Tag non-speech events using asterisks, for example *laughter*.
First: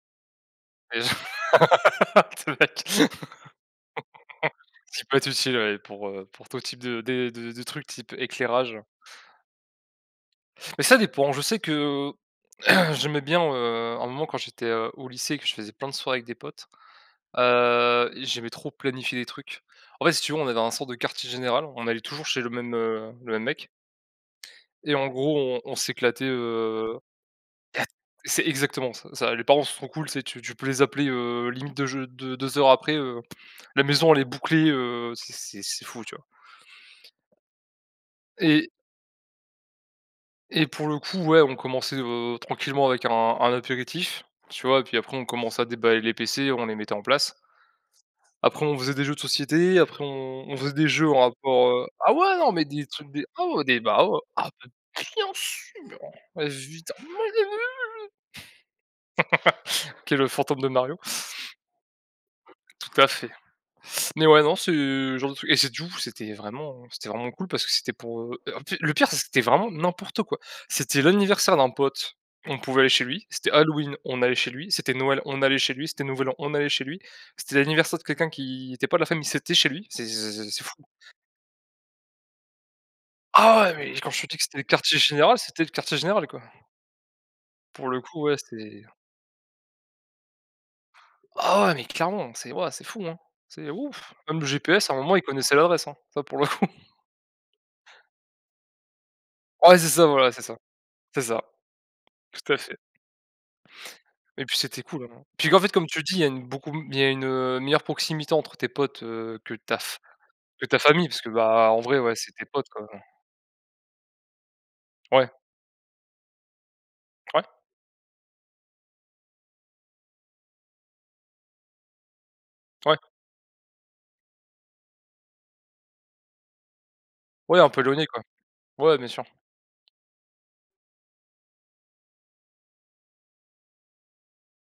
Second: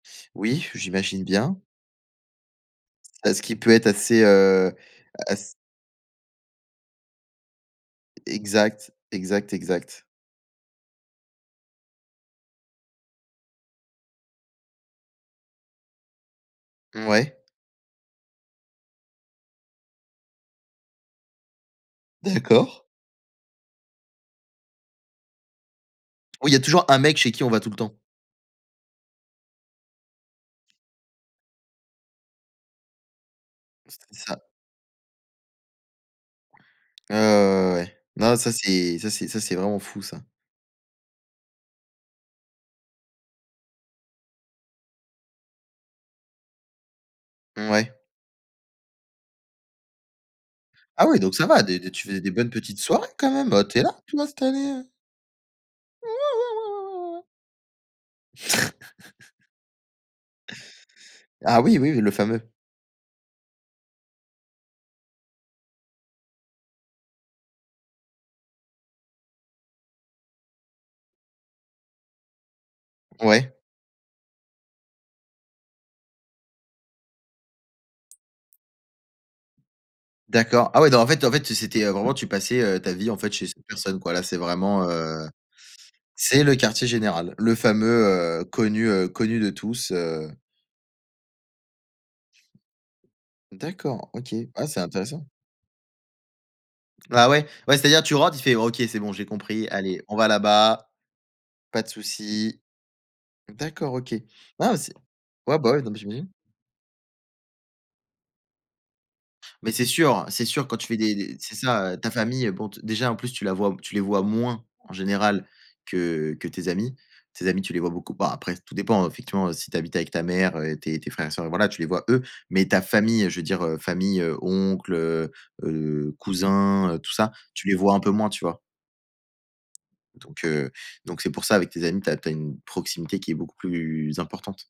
Oui, Mais j j'imagine bien. *laughs* te mec Parce qu'il peut être assez, heu, *laughs* ce qui peut être ass utile, ouais, pour, heu, pour tout type de des de de trucs type éclairage. Exact. Exact, exact. Mais ça dépend. Je sais que *clears throat* j'aimais bien, heu, à un moment quand j'étais, heu, au lycée et que je faisais plein de soirées avec des potes, Mouais. heu, et j'aimais trop planifier des trucs. En fait, si tu veux, on avait un sorte de quartier général, on allait toujours chez le même, D'accord. heu, le même mec et en gros on on s'éclatait, Oui, il y a toujours heu. un mec chez qui on va tout le temps. C'est exactement ça ça, les parents sont cools, tu sais? Tu tu peux les appeler, heu, limite deux j deux deux heures après, heu, la maison C'est elle est ça. bouclée, heu, c'est c'est c'est fou, tu vois? Ouais, ouais, ouais, ouais. Non ça Et c'est ça c'est ça c'est vraiment fou, ça. et pour le coup ouais, on commençait, heu, tranquillement avec un un apéritif, tu vois? Et puis après on commençait à déballer les PC, on les mettait en place. Mouais. Après on faisait des jeux de société, après on on faisait des Ah jeux en ouais, donc ça va! rapport, Des heu des tu ah faisais des ouais, bonnes non, mais petites des soirées trucs, des quand ah même, ouais heu, des tu es là, bah, oh, tout ah installé, beh, heu bien sûr! Ouais, ouais, ouais, ouais, ouais, ouais ouais. Évidemment! *snorts* *laughs* OK, le fantôme de Mario. Ah oui, oui, oui, le fameux. Tout à fait, mais ouais, non, c'est le genre de truc et c'est du ou c'était vraiment c'était vraiment cool, parce que c'était pour, heu, en p le pire, c'est que c'était vraiment n'importe quoi! C'était l'anniversaire d'un pote, on pouvait aller chez lui. C'était Ouais. Halloween, on allait chez lui. C'était Noël, on allait chez lui. C'était nouvel an, on allait chez lui. C'était l'anniversaire de quelqu'un qui était pas de la famille, c'était chez lui. C'est c'est c'est c'est D'accord, ah fou! ouais, donc en fait en fait, c'était, heu, vraiment tu passais, heu, ta vie en fait, chez Ah cette ouais! Mais personne, quand quoi, je là, te dis c'est que c'était le vraiment, quartier heu, général, c'était le quartier général, quoi! c'est le quartier général, le Pour le coup, ouais, fameux, heu, c'est connu, heu, connu de tous, heu Ah ouais! Mais clairement c'est waouh, c'est fou, hein! C'est D'accord, ouf, OK, même le ah, c'est GPS à un moment il intéressant. connaissait l'adresse, hein. Ça, pour le coup! Ah ouais? Ouais, c'est-à-dire, tu rentres, il fait: «OK c'est bon j'ai compris, Ah ouais c'est allez ça, on va voilà, c'est ça. là-bas, C'est ça, pas de tout à souci». fait. D'accord, OK. Ouais, Et puis, bah, c'était c'est cool, hein. Puis, ouais qu'en fait, bah, ouais, comme non mais tu dis, il y a j'imagine. une beaucoup il y a une, heu, meilleure proximité entre tes potes, heu, que Mais ta c'est f sûr, c'est que sûr ta quand tu fais famille des parce que, des c'est bah, en ça, vrai, heu, ta ouais, c'est tes famille, bon, potes, d quoi, heu déjà, en plus, tu la vois tu les vois moins en Ouais. général que que tes amis. Ouais. Tes amis tu les vois beaucoup bah, après tout dépend effectivement si tu habites avec ta mère, heu, et tes tes frères et sœurs, et voilà, tu les vois eux, mais ta Ouais. famille, je veux dire, heu, famille, heu, oncles, heu heu, cousins, heu, tout ça, Ouais, tu un les peu vois un éloigné peu quoi. moins, tu vois? Ouais, bien sûr. Donc, heu, donc c'est pour ça avec tes amis, tu as tu as une proximité qui est beaucoup plus importante.